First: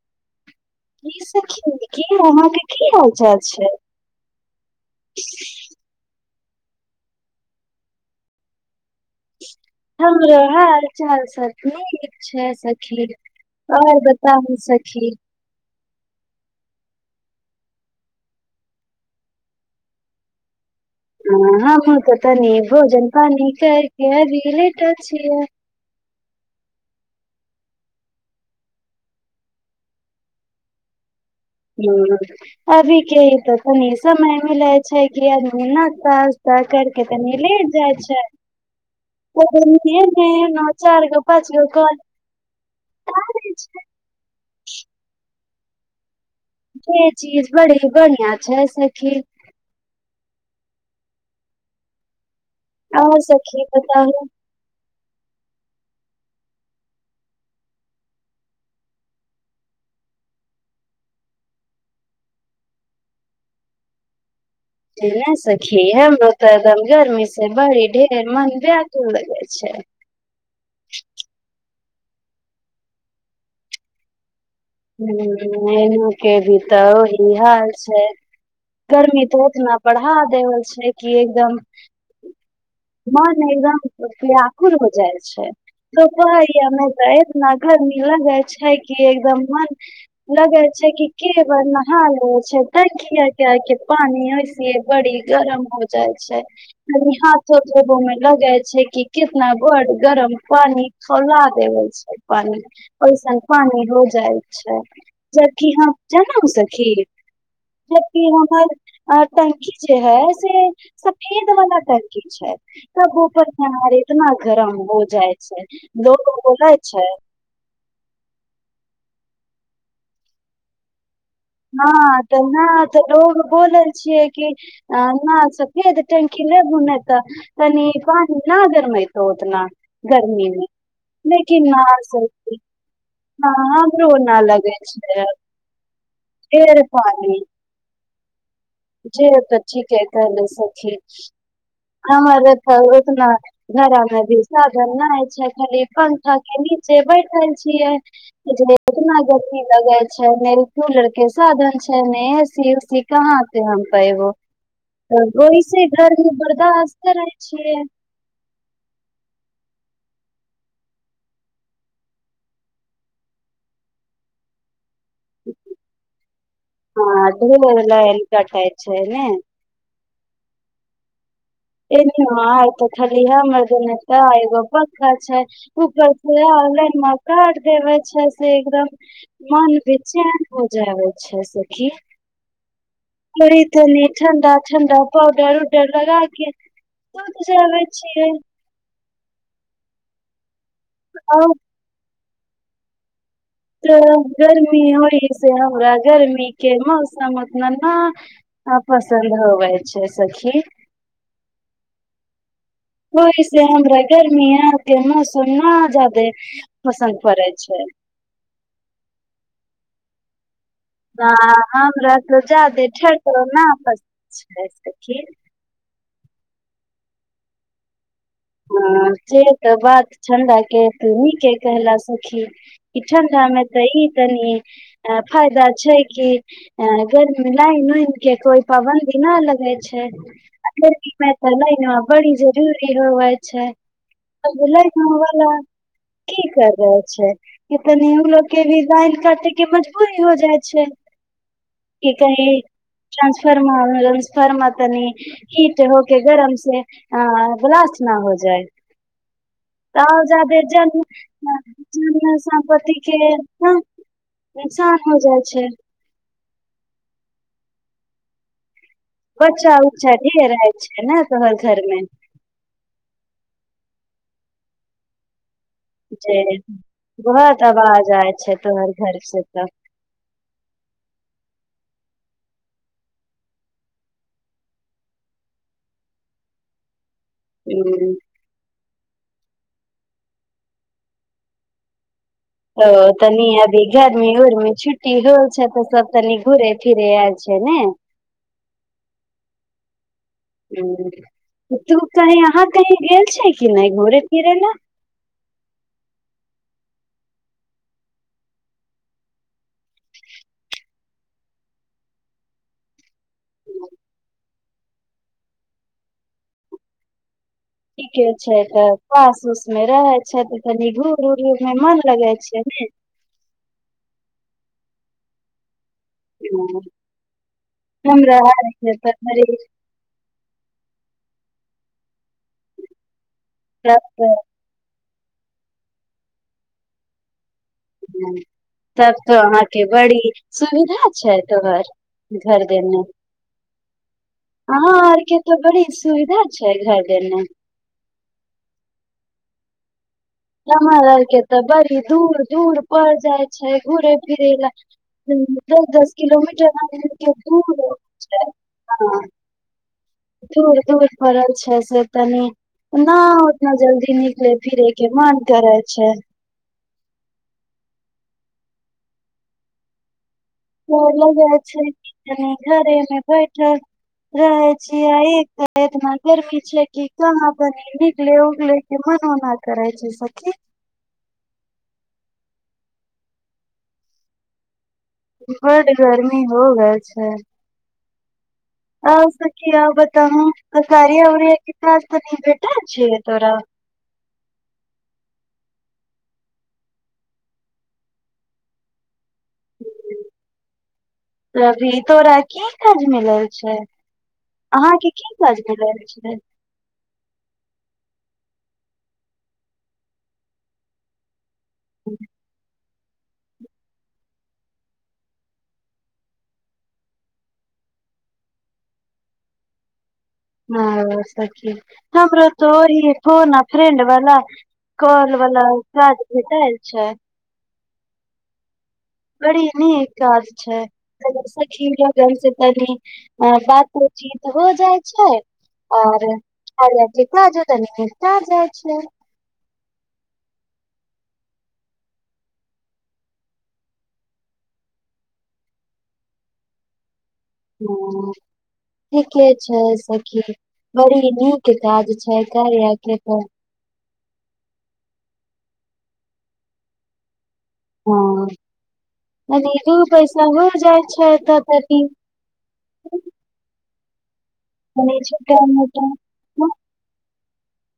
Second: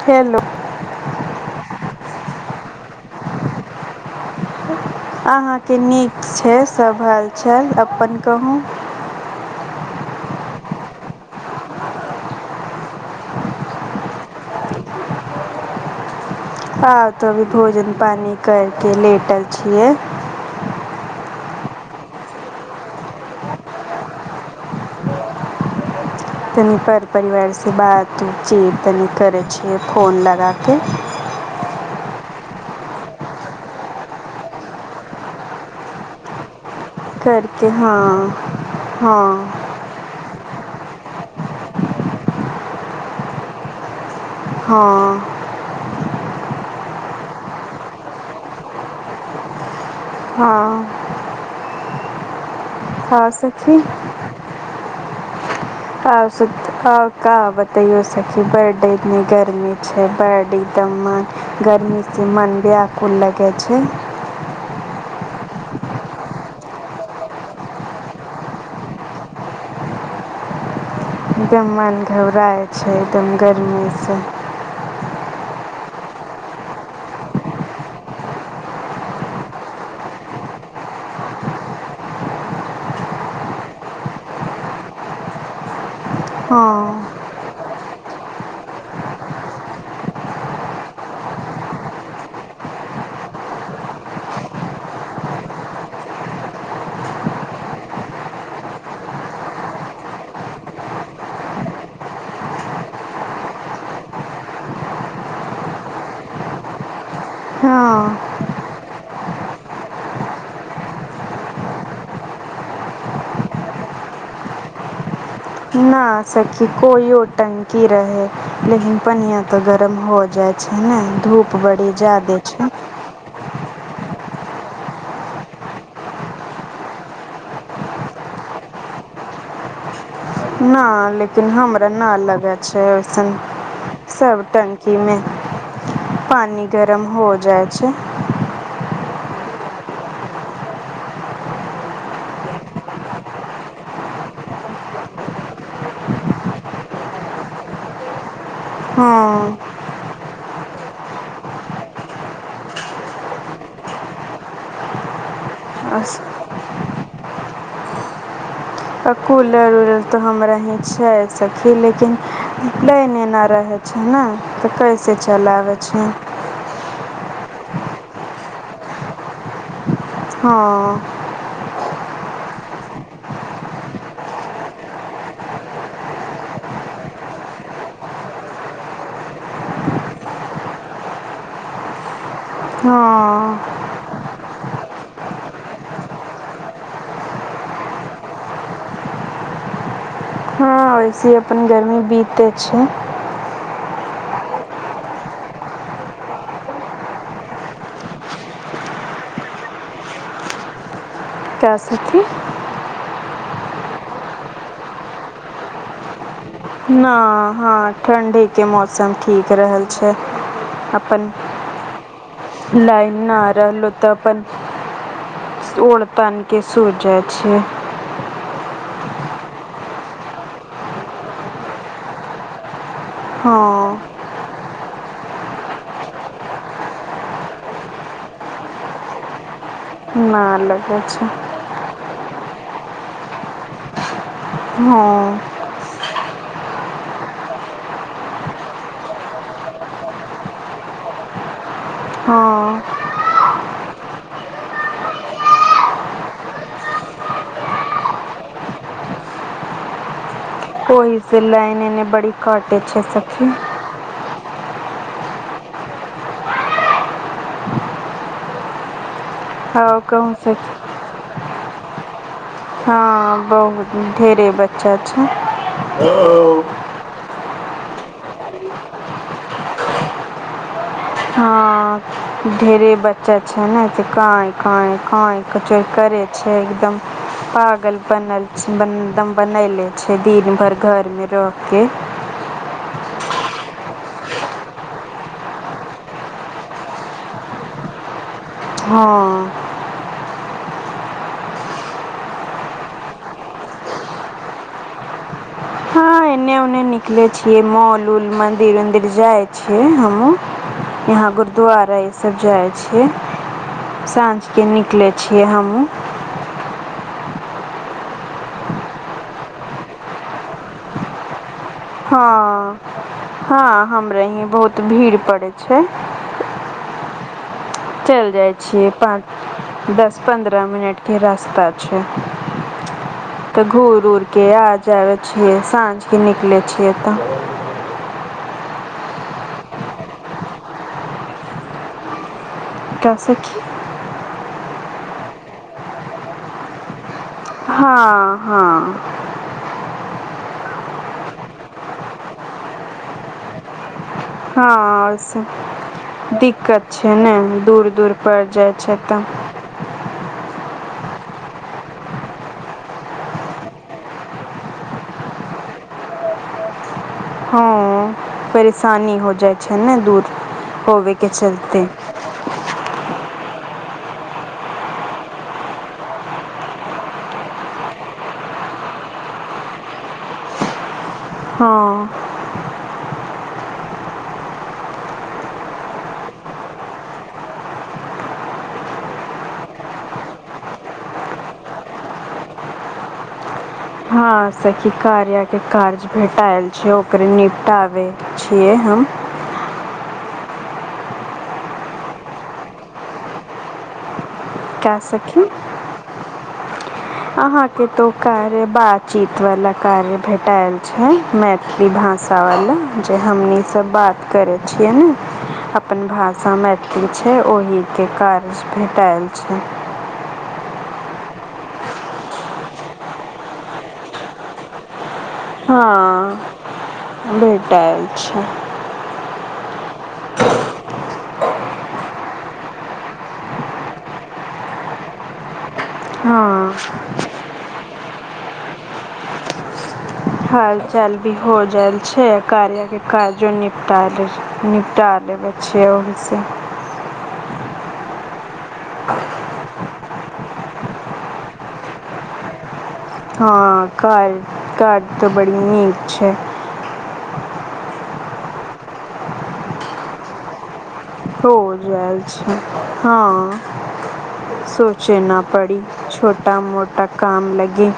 खेलू की सखी की अहांकें की हाल चाल छै अहाँके नीक छै सभ हाल छल अपन कहू हमरे हाल चाल स नठीक छै सखी आओर बताबू सखी आ तो अभी भोजन पानी करके लेटल छियै ह हमहूँ तऽ तनी भोजन पानी कर के अभी लेट छियै [inaudible] तनि पर परिवारसँ बात उतचीत तनि करै छियै फोन लगा कऽ अभी के त तनी ई समय मिलै छै कि अदमी तनि करके लेट जाइ छै हँ, हँ, चार गो पाँच गो कन हँ, जे चीज बड़ी बढ़िया छै सखी हँ आउ हँ सकी सखी, बता हू आ बतैयो सी बर्ड इतनी गर्मी छै बर्ड मन गर्मीसँ मन व्याकुल लगै छै ना सखी हमरो तऽ एकदम गर्मी से बड़ी ढेर मन ब्याकु लगे छै [inaudible] [inaudible] एकदम मन घबराइ छै एकदम गरमी से हँ एना के भी तऽही हाल छै गर्मी तऽ ओतना बढ़ा देने छै कि एकदम मन एकदम व्याकुल हो जाए छै सब कहैय हँ। की एतना गर्मी लगय छै की एकदम मन लगय छै कि केवल नहा ले छै टंकी के पानी बड़ी गरम हो जाइ छै कनि हाथो धोबो में लगे छै कि कितना बड गरम पानी खौला देबै छै पानी पैसन पान हो जाइ जें की हम बुझलहुँ सखी जबकि हँ, हमर टंकी जे है से सफेद वाला टंकी छै तब पर केनाा इतना गरम हो जाए न सखी कोईओ टंकी रहै लेकिन पनिआ तऽ गरम हो जाइ छै ने हँ त हँ त ओ बोलय छियै कि न सब फेर टंकी ल बुनेते कनि पानी ना गर्मी त ऊतना गर्मी मे ना लेकिन हमरा ना लगै सर्दी छै न ऐसनऽ हमरो न सब लगे टंकी छै पानी ढेर गरम हो जाइ छै जे त ठीके कहलों सखी हमर तऽ ओतना घरामे भी साधन नहिइ छै खाली पंखा नीचे बैठल छियै हँ, इतना गर्मी लगे छै कूलर के साधन छै ने एसी उसी कहाँते हम पैएबो तऽ ओहिस इधर गर्मी आ बर्दास्त करै छियै आ कूलर उलर तो हमरा ही छै सखी लेकिन लाइन न रहे छै ने तऽ कैसे चलआबै छै हमरा दु बेर लाइन कटैय छैय न हँ ए आ तऽ खाली ह मरदने त एगो पक्का छै ककर छै काट देबे छै से एकदम मन बेचैन हो जावे छै सखी किए हँ थोड़ी तनी ठण्डा ठण्डा पौडर उडर लगा क तू त जानें छियै वेसे आब अपन गरमी बीतै छै तऽ गर्मी होइ से हमरा गर्मी के मौसम उतना न हँ पसंद होवय छै सखी क्या सखी ओयसे हमरा गर्मी के मौसम न जादे न पसन्द पड़ै हँ छै ठण्ढी के मौसम ठीक रहल छै अपन ह हमरा तोच दे छै लाइन [inaudible] ना ओड़तान के सुत जाइ छिय ह से त बात छन्दा के तु निके कहलए सखी किछे टाइम मे त इ हाँ कनी अ फायदा छै कि अ गरमी लाइन उन के कोई पाबन्दी केना लगय छै ना अर लगे की छै मे तऽ लै ने बरी जरूरी होवै छै लड़का वला हाँ की करत जाइ छै कि तनि ओ लोक के भी लाइन काटे के मजबूरी हो जाय छै की कही हाँ ट्रान्सफरमर ट्रान्सफरमर तनी हीट होके गरम से ब्लास्ट न हो जाए तऽ ओहि से लाइन एने बड़ी बेन काटे सम्पतति छै के सखी ह [unintelligible] श हो जाइ छै बच्छा हाँ उच्छा कहूँ रहै छै ने तहर घरमे हँ बहुत ढेरे बच्चा छै जे बहुत तब आ जाइ छै तोम्हर घर से तऽ ह ढेरे बच्चा छै ने काइ काइ काइ का कचर कय छै एकदम पागल ह बनल ब एकदम बनले छै दिन भर घर मे रहि के ओ तनी अभी गरमी उर्मी छुट्टी होइ छै तऽ सब तनि घुरे फिरे आयल छै ने हँ हूँ तू कहीं अहाँ कहीं गेल छै कि नहि घूरय फिरै ले हँ एने ने निकले छियै मॉल उल मंदिर उदिर जाइ छियै हमहु यहाँ गुरुद्वारा ईसभ जाइ छी साँझकेँ निकलै छियै हमहूँ ठीके छै तऽ फास उस मे रहे छै तऽ कनि घूर उर मे मन लगे छै हँ ने हँ हमरा इी बहुत भीड़ पड़े छै हँ चलि हमरा जाइ आर छियै के तऽ बड़ी पाँच दस पन्द्रह मिनट के रास्ता छै तऽ तब घूर उऊर तऽ के आ जाब छियै साँझके निकलै छियै तऽ ह तब तऽ अहाँके बड़ी सुविधा छै तोहर घर देने एकरा सखी आहाँ आरके तऽ बड़ी सुविधा छै घर देमे हँ हँ हमर आर के तऽ बड़ी दूर दूर पर जाय छै घुरे फिर हँ आओर सब दस दस दिक्कत किलोमीटर छै ने दूर पड़ छै जाइ छै ह [inaudible] [inaudible] त फरज छै से तनी [inaudible] न उतना जल्दी निकले फिरे के मन करै छै हँ परेशानी हो जाइ छै ने दूर प होबेके लगा छै चलते कि घरे मे बैठल रहे छिये आ एक प्रारथना करबी छै कि कहाम बने निकले उकले मन [unintelligible] न न करै छै सखी हँ बड्ड गर्मी हो गेल छै आओर सखी बतायी कार्या उरिया के काज तनी भेटल छौ तोरा हँ हँ सखी कार्याके काज भेटिएल छै ओकरे निपटाबै छियै हम अभी तोरा की काज मिलल छै का अहाँके की सखी काज मिलल छै अहाँको तो कार्य बातचीत वाला कार्य भेटाएल छै मैथिली भाषा वाला जे हमनी सब बात करै छियै ने अपन भाषा मैथिली छै ओहि के कार्य भेटायल छै हँ सखी हमरो तो वही है फोन आ फ्रेंड वाला कल वाला स्वाद हँ भेटायल छै भेटायल छै बड़ी नीक काज छै सखी लोगन से तनी बातोचीत हो जाइ छै आओर आ हँ कार्या जो तनि जाइ छिय [unintelligible] हाल चाल भी हो जायल छै कार्या के काजो निपटा निपटा लेबै छियै ओहिसे हूँ ठीके छै सखी बड़ी नीक काज छै कार्याक हां काज तऽ बड़ी नीक छै हँ कनि दू पैसा हो जाइ छै हो तऽ तनी जाए छै हाँ सोचे तनी न छोटा पड़ी मोटा छोटा मोटा काम लगे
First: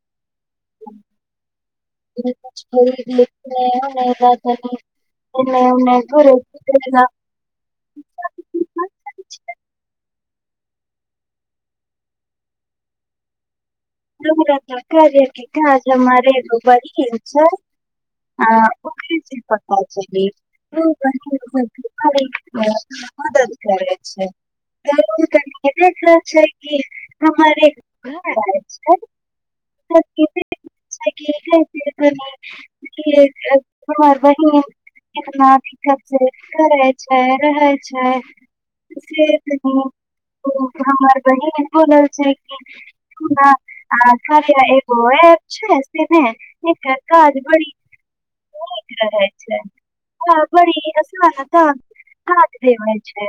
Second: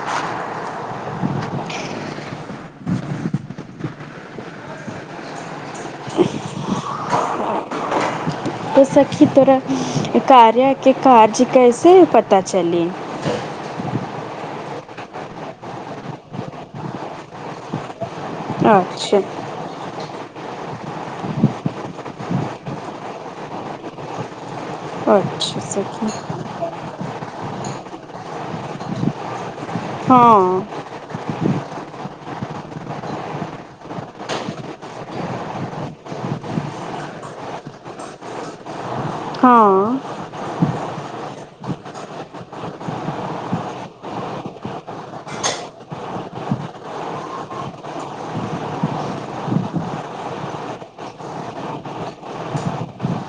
[inaudible] ब [inaudible] एने ओने करे से बढ़ियां बस सखी तोरा कार्या के कारज कैसे पता चली हमरा तऽ कार्या के काज मारे बढ़ि गेल छै आ ओकरी अच्छा, ची पता छै [unintelligible] र मदद करै छै [unintelligible] त अच्छा सखी। देखना छै कि हमारे छै [unintelligible] सबके हाँ, [unintelligible] हरबढ़ [unintelligible] केतना भी करैए छै रहैए छै कनि हाँ, ओ हमर बहिन बोलल छै कि बड़ा [unintelligible] आ कार्या एगो एप छै देने तेकर काज बड़ी रहै छै हँ बड़ी असान काज दैबैइ छै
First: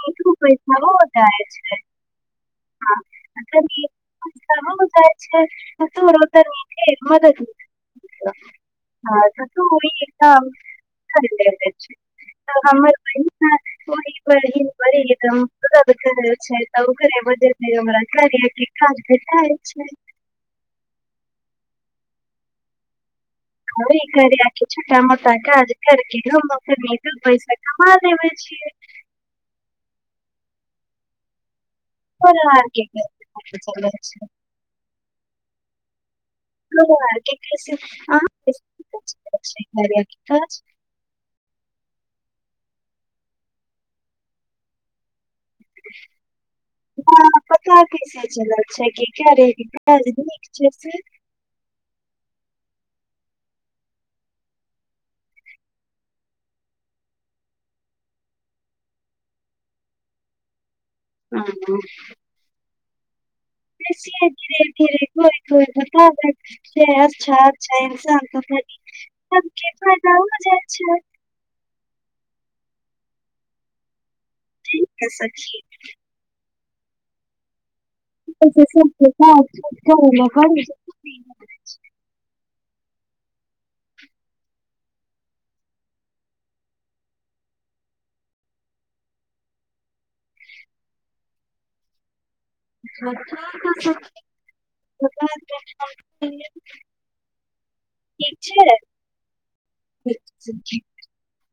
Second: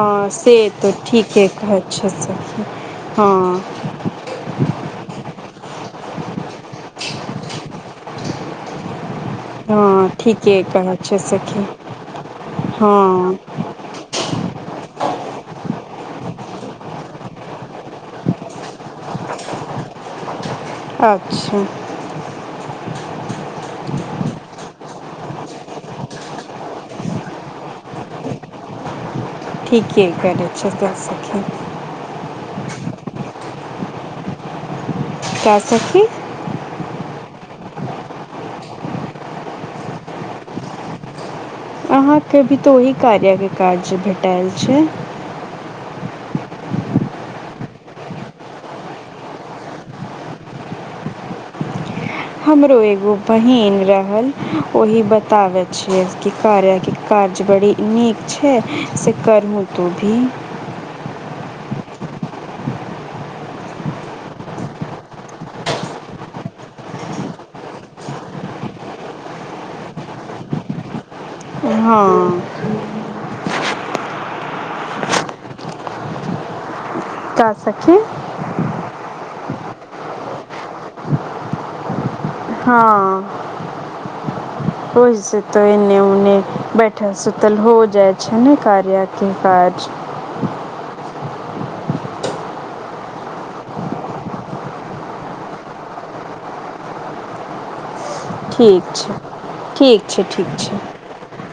हाँ से पैसा तऽ हो जाइ ठीके छै कहैछियै सखी हाँ जा छै र त मि म हो [unintelligible] हाँ काम ठीके कहै छै सखी। [unintelligible] तऽ हमर बहिन हाँ, ओहि बहिन बरी एक दम दर्द करय छै ओकरे वजह सँ हमरा कार्या के काज भेटाइछैइ अच्छा घरी कार्या आ के छोटा मोटा काज करके घूम के लेल दू पैसा कमा लेबैइ छैइ जी ठीके करे छैइ सखी हँ का सखी ह [unintelligible] कि अछि कार्या के काज अहाँके भी तऽ ओहि कार्या के काज भेटाएल छैइ हँअ् पता कैसे चलैइ छैइ कि कार्या के काज नीक छैइ से [inaudible] हमरो एगो बहिन रहल ओहि बतावे छिअई कि कार्या के कार काज बड़ी नीक छैइ से करहूं तू भी हं हं बेसिये धीरे धीरे कोइ कोइ पता लगइ छैइ अच्छा अच्छा इन्सानके पता त केतना काम होउ जाय छै हँ ठीकै से सखी कह सखी करय छै हँ ओहिसँ त एने उने बैठल सुतल हो जाइ छै ने कार्या के काज [unintelligible] आओर सब सखी [unintelligible] ठीक ठीक छै छै छै ठीक